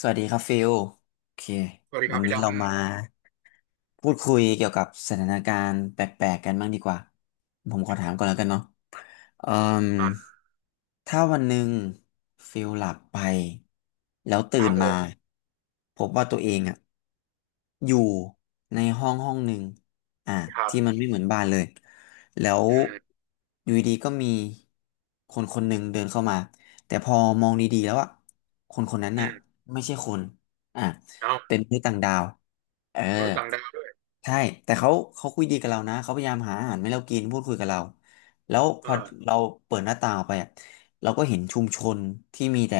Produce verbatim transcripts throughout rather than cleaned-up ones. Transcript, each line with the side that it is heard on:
left: สวัสดีครับฟิลโอเค
right: สวัสดีค
left: วั
right: รั
left: น
right: บพี่
left: นี้
right: ด
left: เรามาพูดคุยเกี่ยวกับสถานการณ์แปลกๆกันบ้างดีกว่าผมขอถามก่อนแล้วกันเนาะเอ่ม
right: ำมา
left: ถ้าวันหนึ่งฟิลหลับไปแล้วตื่
right: ครั
left: น
right: บผ
left: มา
right: ม
left: พบว่าตัวเองอะอยู่ในห้องห้องหนึ่งอ่ะ
right: ครับ
left: ที่มันไม่เหมือนบ้านเลย แล้ว
right: อืม
left: อยู่ดีๆก็มีคนคนหนึ่งเดินเข้ามาแต่พอมองดีๆแล้วอะคนคนนั้น
right: อื
left: น่ะ
right: ม
left: ไม่ใช่คนอ่ะ
right: เอา
left: เป็นมนุษย์ต่างดาวเออ
right: มนุษย์ต่างดาวด้วย
left: ใช่แต่เขาเขาคุยดีกับเรานะเขาพยายามหาอาหารให้เรากินพูดคุยกับเราแล้วพ
right: เอ
left: อ
right: อ
left: เราเปิดหน้าต่างออกไปอะเราก็เห็นชุมชนที่มีแต่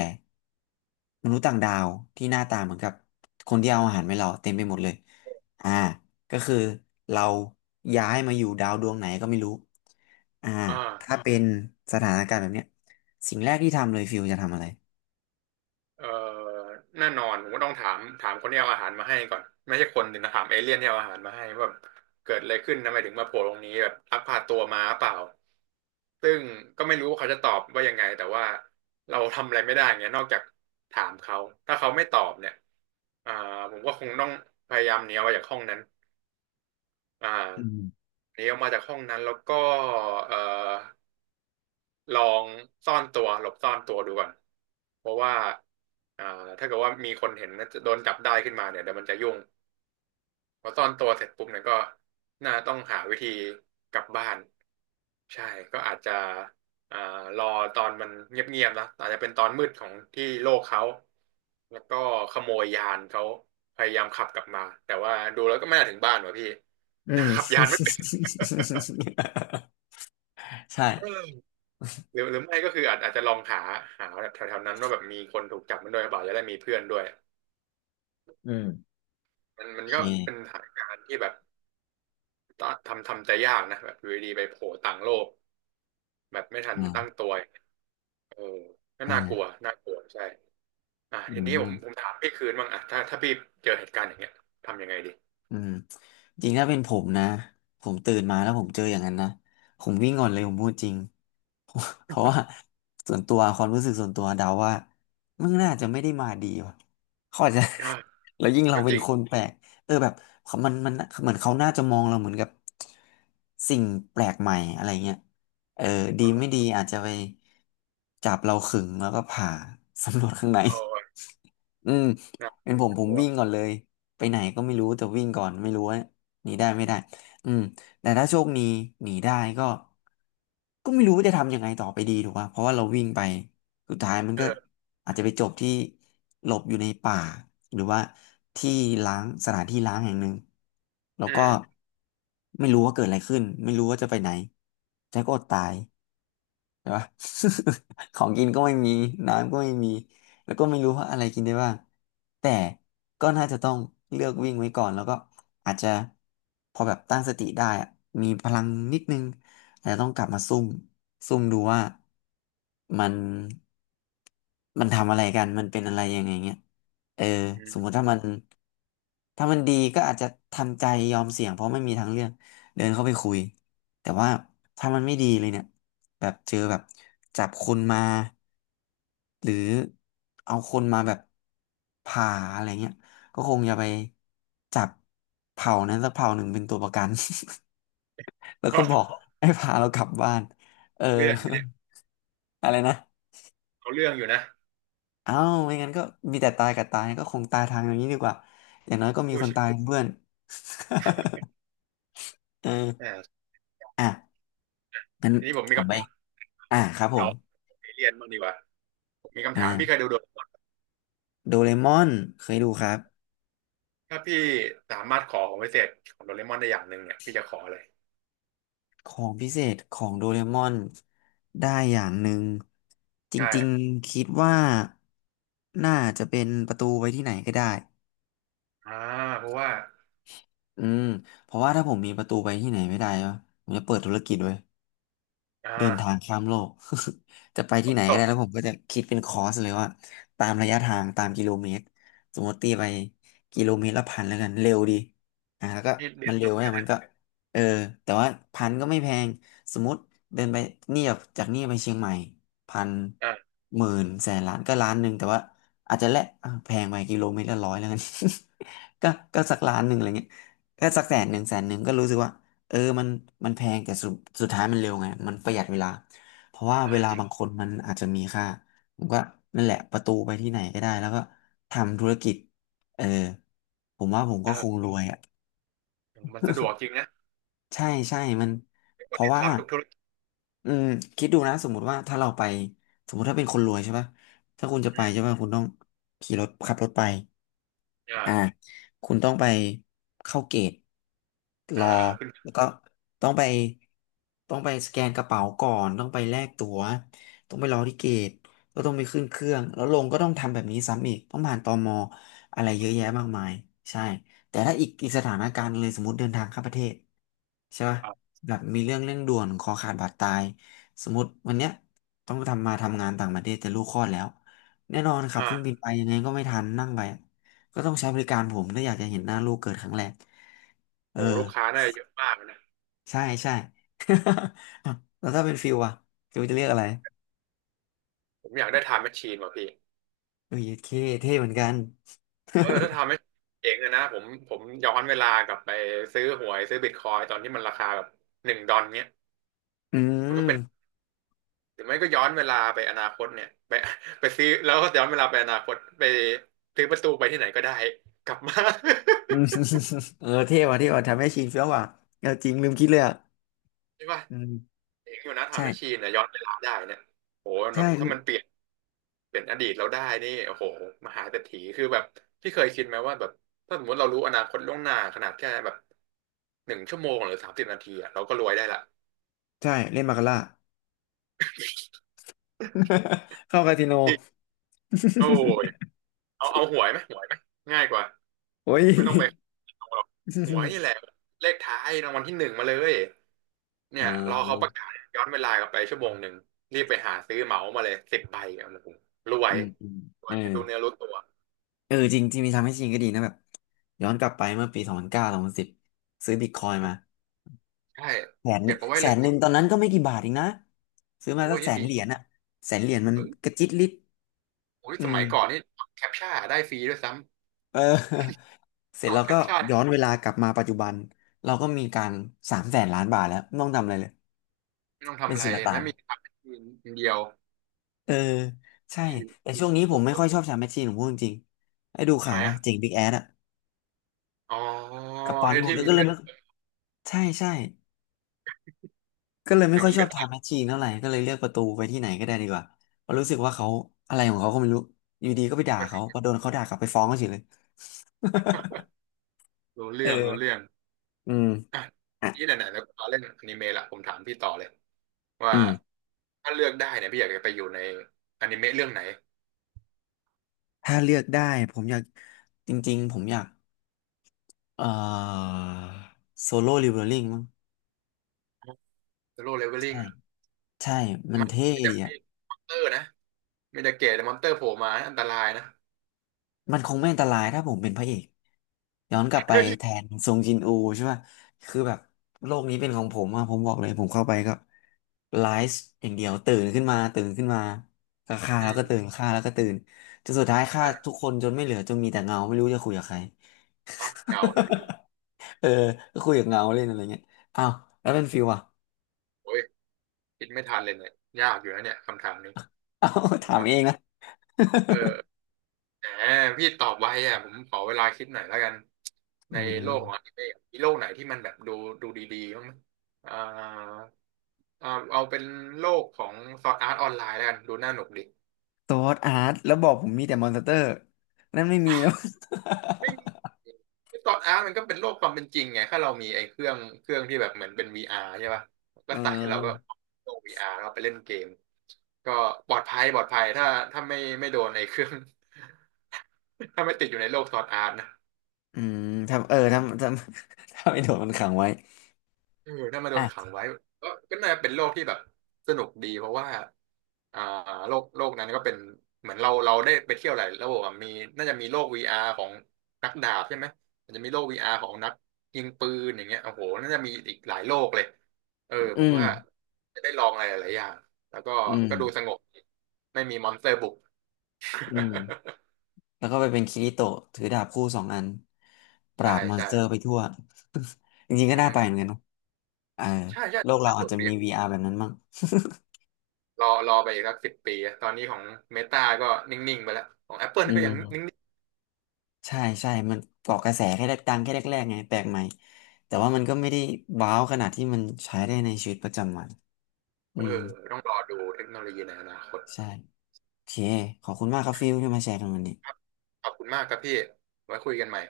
left: มนุษย์ต่างดาวที่หน้าตาเหมือนกับคนที่เอาอาหารมาให้เราเต็มไปหมดเลยอ่าก็คือเราย้ายมาอยู่ดาวดวงไหนก็ไม่รู้อ่า
right: อ่า
left: ถ้าเป็นสถานการณ์แบบเนี้ยสิ่งแรกที่ทำเลยฟิลจะทำอะไร
right: เออแน่นอน ผมก็ต้องถาม ถามคนที่เอาอาหารมาให้ก่อน ไม่ใช่คนถึงนะถามเอเลี่ยนที่เอาอาหารมาให้ว่าแบบเกิดอะไรขึ้นทำไมถึงมาโผล่ตรงนี้แบบลักพาตัวมาเปล่าซึ่งก็ไม่รู้ว่าเขาจะตอบว่ายังไง แต่ว่าเราทำอะไรไม่ได้เงี้ยนอกจากถามเขาถ้าเขาไม่ตอบเนี่ยอ่าผมก็คงต้องพยายามหนีออกมาจากห้องนั้นอ่า
left: อืม
right: หนีออกมาจากห้องนั้นแล้วก็เอ่อ ลองซ่อนตัวหลบซ่อนตัวดูก่อน เพราะว่าอ่าถ้าเกิดว่ามีคนเห็นแล้วจะโดนจับได้ขึ้นมาเนี่ยเดี๋ยวมันจะยุ่งพอซ่อนตัวเสร็จปุ๊บเนี่ยก็น่าต้องหาวิธีกลับบ้านใช่ก็อาจจะอ่ารอตอนมันเงียบๆนะอาจจะเป็นตอนมืดของที่โลกเขาแล้วก็ขโมยยานเขาพยายามขับกลับมาแต่ว่าดูแล้วก็ไม่น่าถึงบ้านว่ะพี่
left: อื ม
right: ขับยานไม่เป็น
left: ใช่
right: เออ หรือหรือไม่ก็คืออาจอาจจะลองหาหาแบบแถวๆนั้นว่าแบบมีคนถูกจับมันด้วยหรือเปล่าจะได้มีเพื่อนด้วย
left: อืม
right: มันมั
left: โอ
right: น
left: เ
right: ก็เป็น
left: ค
right: สถานการณ์ที่แบบต้องทำทำใจยากนะแบบอยู่ดีๆไปโผล่ต่างโลกแบบไม่ทัน
left: อ่า
right: ตั้งตัวเออก็น่ากลัว
left: อ่า
right: น่ากลัวใช่อ่ะ
left: อื
right: ทีนี้ผมผม
left: ม
right: ถามพี่คืนบ้างอ่ะถ้าถ้าพี่เจอเหตุการณ์อย่างเงี้ยทำยังไงดี
left: อืมจริงถ้าเป็นผมนะผมตื่นมาแล้วผมเจออย่างนั้นนะผมวิ่งก่อนเลยผมพูดจริง เพราะว่าส่วนตัวความรู้สึกส่วนตัวเดาว่ามึงน่าจะไม่ได้มาดีว่ะเขาอาจจะ
right: อ่ะ
left: แล้วยิ่งเรา
right: ก็
left: เป็
right: จ
left: น
right: ริง
left: คนแปลกเออแบบเขามันมันเหมือนเขาน่าจะมองเราเหมือนกับสิ่งแปลกใหม่อะไรเงี้ยเออดี
right: เอ
left: ไม่
right: อ
left: ดีอาจจะไปจับเราขึงแล้วก็ผ่า สำรวจข้างใน
right: โอ้ย
left: อืม
right: น่า
left: เป็นผมผ
right: ก
left: ม
right: ลัว
left: วิ่งก่อนเลยไปไหนก็ไม่รู้แต่วิ่งก่อนไม่รู้ว่าหนีได้ไม่ได้อืมแต่ถ้าโชคดีหนีได้ก็ก็ไม่รู้ว่าจะทำยังไงต่อไปดีถูกป่ะเพราะว่าเราวิ่งไปสุดท้ายมัน
right: เอ
left: ก็
right: อ
left: อาจจะไปจบที่หลบอยู่ในป่าหรือว่าที่ล้างสถานที่ล้างแห่งหนึ่งแล้ว
right: อื
left: ก็
right: ม
left: ไม่รู้ว่าเกิดอะไรขึ้นไม่รู้ว่าจะไปไหนแจ็คก็อดตาย ใช่ปะ ของกินก็ไม่มีน้ำก็ไม่มีแล้วก็ไม่รู้ว่าอะไรกินได้บ้างแต่ก็น่าจะต้องเลือกวิ่งไว้ก่อนแล้วก็อาจจะพอแบบตั้งสติได้อะมีพลังนิดนึงอาจจะต้องกลับมาซุ่มซุ่มดูว่ามันมันทำอะไรกันมันเป็นอะไรยังไงเงี้ยเออ
right: อื
left: สมมุติ
right: ม
left: ถ้ามัน ถ้ามันดีก็อาจจะทำใจยอมเสี่ยงเพราะไม่มีทางเลือกเดินเข้าไปคุยแต่ว่าถ้ามันไม่ดีเลยเนี่ยแบบเจอแบบจับคนมาหรือเอาคนมาแบบผ่าอะไรเงี้ยก็คงจะไปจับเผ่านั้นสักเผ่าหนึ่งเป็นตัวประกัน แล้วก็บอ ก
right: เ
left: ให้พาเรากลับบ้านเออ
right: อาเรื่องนี่เนี่ย
left: อะไรนะ
right: เอาเรื่องอยู่นะ
left: เอ้าไม่งั้นก็มีแต่ตายกับตายก็คงตายทางอย่างนี้ดีกว่าอย่างน้อยก็มี
right: ดู
left: คน
right: ชิ
left: ตายเป็นเพื่อน เออ
right: อ่า
left: อ่ะ งั้น
right: ทีนี้ผมมี
left: ผมไป
right: คำถาม
left: อ่าครับผ
right: เรา
left: ม
right: ไปเรียนบ้างดีกว่า มีคำถามพี่เคย
left: อ่า
right: ดูโดเรมอน
left: โดเรมอนเคยดูครับ
right: ถ้าพี่สามารถขอของพิเศษของโดเรมอนได้อย่างหนึ่งเนี่ยพี่จะขออะไร
left: ของพิเศษของโดเรมอนได้อย่างหนึ่งจ
right: ใช่
left: ริงๆ คิดว่า น่าจะเป็นประตูไปที่ไหนก็ได้
right: อ่าเพราะว่า
left: อืมเพราะว่าถ้าผมมีประตูไปที่ไหนไม่ได้วะผมจะเปิดธุรกิจไว้
right: อ่า
left: เดินทางข้ามโลก จะไป
right: ต
left: ที่ไหน
right: ก
left: ก็ได้แล้วผมก็จะคิดเป็นคอร์สเลยว่าตามระยะทางตามกิโลเมตรสมมติตีไปกิโลเมตรละพันแล้วกันเร็วดีอ่ะแล้วก็
right: ที่ดิ
left: มัน
right: สล
left: เร็
right: อ
left: ว
right: ฟเล
left: เนี่ย
right: ย
left: มัน
right: นะ
left: ก็เออแต่ว่าพันก็ไม่แพงสมมติเดินไปนี่แบบจากนี่ไปเชียงใหม่พัน
right: อ่า
left: หมื่นแสนล้านก็ล้านหนึ่งแต่ว่าอาจจะแลกอ่ะแพงไปกิโลเมตรละร้อยแล้วกัน ก็ก็สักล้านหนึ่งอะไรเงี้ยก็สักแสนห
right: อ
left: นึ่งแส
right: ม
left: นหนึ่งก็รู้สึกว่า เออมันมันแพงแต่สุดสุดท้ายมันเร็วไง มันประหยัดเวลา เพราะว่า
right: อ่า
left: เวลา
right: จริง
left: บางคนมันอาจจะมีค่า ผมก็นั่นแหละ ประตูไปที่ไหนก็ได้แล้วก็ทำธุรกิจเออผมว่าผม
right: เอ
left: ก็ค
right: อ
left: งรวยอ่ะ
right: มันสะดวกจริงนะ
left: ใช่ใช่มัน
right: ไม่
left: เพ
right: ต้อง
left: ราะ
right: ดิส
left: ว่า
right: ลอฟทุกธุรกิจ
left: อืมคิดดูนะ สมมุติว่าถ้าเราไป สมมุติถ้าเป็นคนรวยใช่ป่ะถ้าคุณจะ
right: อื
left: ไปใช่
right: ม
left: ป่ะคุณต้องขี่รถขับรถไป อ่า
right: อ่า
left: คุณต้องไปเข้าเกตร
right: อ่า
left: อ
right: อ่าขึ้น
left: แล้วก็ต้องไปต้องไปสแกนกระเป๋าก่อนต้องไปแลกตั๋วต้องไปรอที่เกตก็ต้องไปขึ้นเครื่องแล้วลงก็ต้องทำแบบนี้ซ้ำอีกต้องผ่านตมอะไรเยอะแยะมากมายใช่แต่ถ้าอีกอีกสถานการณ์หนึ่งเลยสมมติเดินทางข้ามประเทศใช่ปะ
right: อ่า
left: แบบมีเรื่องเร่งด่วนคอขาดบาดตายสมมติวันเนี้ยต้องทำมาทำงานต่างประเทศแต่ลูกคลอดแล้วแน่นอนขับเค
right: อ่า
left: รื่องบินไปยังไงก็ไม่ทันนั่งไป ก็ต้องใช้บริการผมถ้าอยากจะเห็นหน้าลูกเกิดครั้งแรกเออ
right: โอ้ลูกค้าน่าจะเยอะมากนะ
left: ใช่ใช่ อ้าวแล้วถ้าเป็นฟิวอะฟิวจะเรียกอะไร
right: ผมอยากได้ไทม์แมชชีนว่ะพี่
left: เออเคเท่เหมือนกัน
right: เออถ้าทำให้เจ๋งเลยนะผมผมย้อนเวลากลับไปซื้อหวยซื้อบิตคอยตอนที่มันราคาแบบหนึ่งดอลเนี้ย
left: อื
right: มัน
left: ม
right: ก็ เป็น หรือไม่ก็ย้อนเวลาไปอนาคตเนี่ยไปไปซื้อแล้วก็ย้อนเวลาไปอนาคตไปซื้อประตูไปที่ไหนก็ได้กลับมา
left: อืมเออเท่ว่ะเท่ว่ะทำให้ชินเฟี้ยวว่ะเออจริงลืมคิดเลยอ่ะ
right: ใช่ป่ะ
left: อืม
right: เองอยู่นะทม์แมชชี
left: ใช่
right: นเนี่ยย้อนเวลาได้เนี่ยโหมันแบ
left: ใช่
right: บถ้ามันเปลี่ยนเปลี่ยนอดีตเราได้นี่โอ้โหมหาเศรษฐีคือแบบพี่เคยคิดไหมว่าแบบถ้าสมมติเรารู้อนาคตล่วงหน้าขนาดแค่แบบหนึ่งชั่วโมงหรือสามสิบนาทีอะเราก็รวยได้ละ
left: ใช่เล่นมาคาร่า เข้าคาสิโน
right: พี่โอ้ย เอาเอาหวยไหมหวยไหมง่ายกว่า
left: โอ้ย
right: ไม่ต้องไปหรอกหวย นี่แหละเลขท้ายรางวัลที่หนึ่งมาเลยเนี่
left: อ่
right: ยรอเขาประ
left: า
right: กาศย้อนเวลากลับไปชั่วโมงหนึ่งรีบไปหาซื้อเหมามาเลยสิบใบเอามาผมรว
left: อื
right: ย
left: มอืม
right: ร
left: เอ
right: วย
left: อ
right: ไม่รู้เนื้อรู้ตัว
left: เออจริงที่มีทำให้จริงก็ดีนะแบบย้อนกลับไปเมื่อปีสองพันเก้าสองพันสิบซื้อบิตคอยน์มา
right: ใช่
left: แสน
right: เก็
left: นี่
right: บเอาไว้
left: แส
right: เลย
left: นหนึ่งตอนนั้นก็ไม่กี่บาทเองนะซื้อมา
right: โอ้
left: สั
right: ย
left: กแส
right: นี่
left: น
right: ดี
left: เหรี
right: ค
left: ย
right: รั
left: ญ
right: บ
left: อะแสนเหรียญมัน
right: เอ
left: ก
right: อ
left: ระจิตริด
right: โอ้ย
left: อื
right: ส
left: ม
right: มัยก่อนนี่แคปชั่นได้ฟรีด้วยซ้
left: เออ เส
right: ำ
left: ร็
right: จ
left: จ
right: อ
left: เรา
right: ดแค
left: ก็
right: ปชั่น
left: ย้อนเวลากลับมาปัจจุบันเราก็มีการสามแสนล้านบาทแล้วไม่ต้องทำอะไรเลย
right: ไม่ต้อง
left: เป็
right: ทำ
left: น
right: อะไร
left: สุลต่า
right: ไม่
left: น
right: มีทำเป็นทีมเดียว
left: เออใช่
right: ที่
left: แต่
right: ที่
left: ช่วงนี้ผม
right: ที่
left: ไม่
right: สุด
left: ค่อยชอบชาแมชชีนผมพูดจริงๆให้ดู
right: ๆทำไห
left: ข่า
right: ม
left: วว่า
right: อ่ะ
left: เจ๋งบิ๊กแอดอะ
right: อ๋อ
left: กับปอน
right: ให้
left: ที่ผ
right: ที่
left: มแล้ว
right: มี
left: ก็เลย
right: เรื่อง
left: ไม่ใช่ใช่ ก็เลย
right: อ
left: ไม่
right: ย่าง
left: ค่อย
right: นี้
left: ชอ
right: ก็
left: บ
right: ได้
left: ทำแมชชีนเท่าไหร่ก็เลยเลือกประตูไปที่ไหนก็ได้ดีกว่าเพราะรู้สึกว่าเขาอะไรของเขาก็ไม่รู้อยู่ดีก็ไปด่าเขาพอโดนเขาด่ากลับไปฟ้องเขาเฉยเลย
right: รู้
left: เ
right: เรื่องรู้เรื่
left: ออ
right: อง
left: อืม
right: อ่ะ
left: อ่ะ
right: พี่ไหนๆแล้วก็เล่นอนิเมะละผมถามพี่ต่อเลยว่า
left: อืม
right: ถ้าเลือกได้เนี่ยพี่อยากจะไปอยู่ในอนิเมะเรื่องไหน
left: ถ้าเลือกได้ผมอยากจริงๆผมอยากเอ่อโซโล่ l ิเวอริ่งมั้ง
right: Solo
left: ใช่
right: Leveling
left: ใช่มัน
right: มัน
left: เท่
right: ไม่ได้
left: ดีอะ
right: มีมอนเตอร์นะมีแต่เกรดมอนเตอร์โผล่มานะอันตรายนะ
left: มันคงไม่อันตรายถ้าผมเป็นพระเอกย้อนกลับไป
right: เฮ้ย
left: แทนซงจินอูใช่ป่ะคือแบบโลกนี้เป็นของผมอะผมบอกเลยผมเข้าไปก็ไลฟ์อย่างเดียวตื่นขึ้นมาตื่นขึ้นมาก็ฆ่าแล้ว
right: อื
left: ก็ตื่น
right: ม
left: ฆ่าแล้วก็ตื่นจนสุดท้ายฆ่า
right: อ่ะ
left: ทุกคนจนไม่เหลือจนมีแต่เงาไม่รู้จะคุยกับใคร
right: ก็เหงาเลยดู
left: เออก็คุยกับเงาเล่นอะไรเงี้ยอ้าวแล้วเป็นฟิวอะ
right: โอ้ยคิดไม่ทันเลยเนี่ยยากอยู่นะเนี่ยคำถามนี้
left: อ้าว
right: ผม
left: ถาม
right: ว่า
left: เองนะ
right: เออแหมพี่ตอบไวอ่ะผมขอเวลาคิดหน่อยแล้วกัน
left: อื
right: ในโล
left: ม
right: กของอนิเมะมีโลกไหนที่มันแบบดูดูดีๆบ้างไหมอ่า เอาเอาเป็นโลกของซอร์ดอาร์ตออนไลน์แล้วกันดูน่าหนุกดิ
left: ซอสอาร์ตแล้วบอกผมมีแต่มอนสเตอร์นั่นไม่มีแล้ว
right: ไม่มีซอร์สอาร์ตมันก็เป็นโลกความเป็นจริงไงถ้าเรามีไอ้เครื่องเครื่องที่แบบเหมือนเป็น วี อาร์ ใช่ป่ะ ก็
left: เออ
right: ใส่เราก็โลก วี อาร์ แล้วก็ไปเล่นเกมก็ปลอดภัยปลอดภัยถ้าถ้าไม่ไม่โดนไอ้เครื่อง ถ้าไม่ติดอยู่ในโลกซอร์ดอาร์ตนะ
left: อืมทำเออทำทำ ทำไอ้โดดมันขังไว้
right: เออถ้ามาโดนขั
left: อ่ะ
right: งไว้ก็ก็น่าจะเป็นโลกที่แบบสนุกดีเพราะว่าอ่าโลกโลกนั้นก็เป็นเหมือนเราเราได้ไปเที่ยวหลายโลกอะมีน่าจะมีโลก วี อาร์ ของนักดาบใช่ไหมมันจะมีโลก วี อาร์ ของนักยิงปืนอย่างเงี้ยโอ้โหน่าจะมีอีกหลายโลกเลยเออ
left: อื
right: ผม
left: ม
right: ว่าจะได้ลองอะไรหลายอย่างแล้วก็
left: อืม
right: ก็ดูสงบดีไม่มีมอนสเตอร์บุก
left: อืม แล้วก็ไปเป็นคิริโตะถือดาบคู่สองอันป รา
right: ใช่
left: บมอนสเตอร์ไป
right: ใช่
left: ทั่ว จริงๆก็
right: อื
left: น่าไปเหมือ
right: ม
left: นกันเนอะเออ
right: ใช่ใช่
left: โลก
right: ส
left: เราอาจ
right: นุก
left: จะ
right: ดี
left: มี วี อาร์ แบบนั้นมั้ง
right: รอรอไปอีกสักสิบปีอะตอนนี้ของเมตาก็นิ่งๆไปแล้วของ Apple
left: อื
right: นี่ก็
left: ม
right: ยังนิ่ง
left: ใช่ใช่ มันเกาะกระแสแค่ดังแค่แรกๆไงแปลกใหม่แต่ว่ามันก็ไม่ได้ว้าวขนาดที่มันใช้ได้ในชีวิตประจำวัน
right: ๆ
left: อื
right: เอ
left: ม
right: อต้องรอดูเทคโนโลยีในอนาคต
left: ใช่โอเคขอบคุณมากครับฟิลที่มาแชร์กันวันนี้
right: ครับขอบคุณมากครับพี่ไว้คุยกันใหม่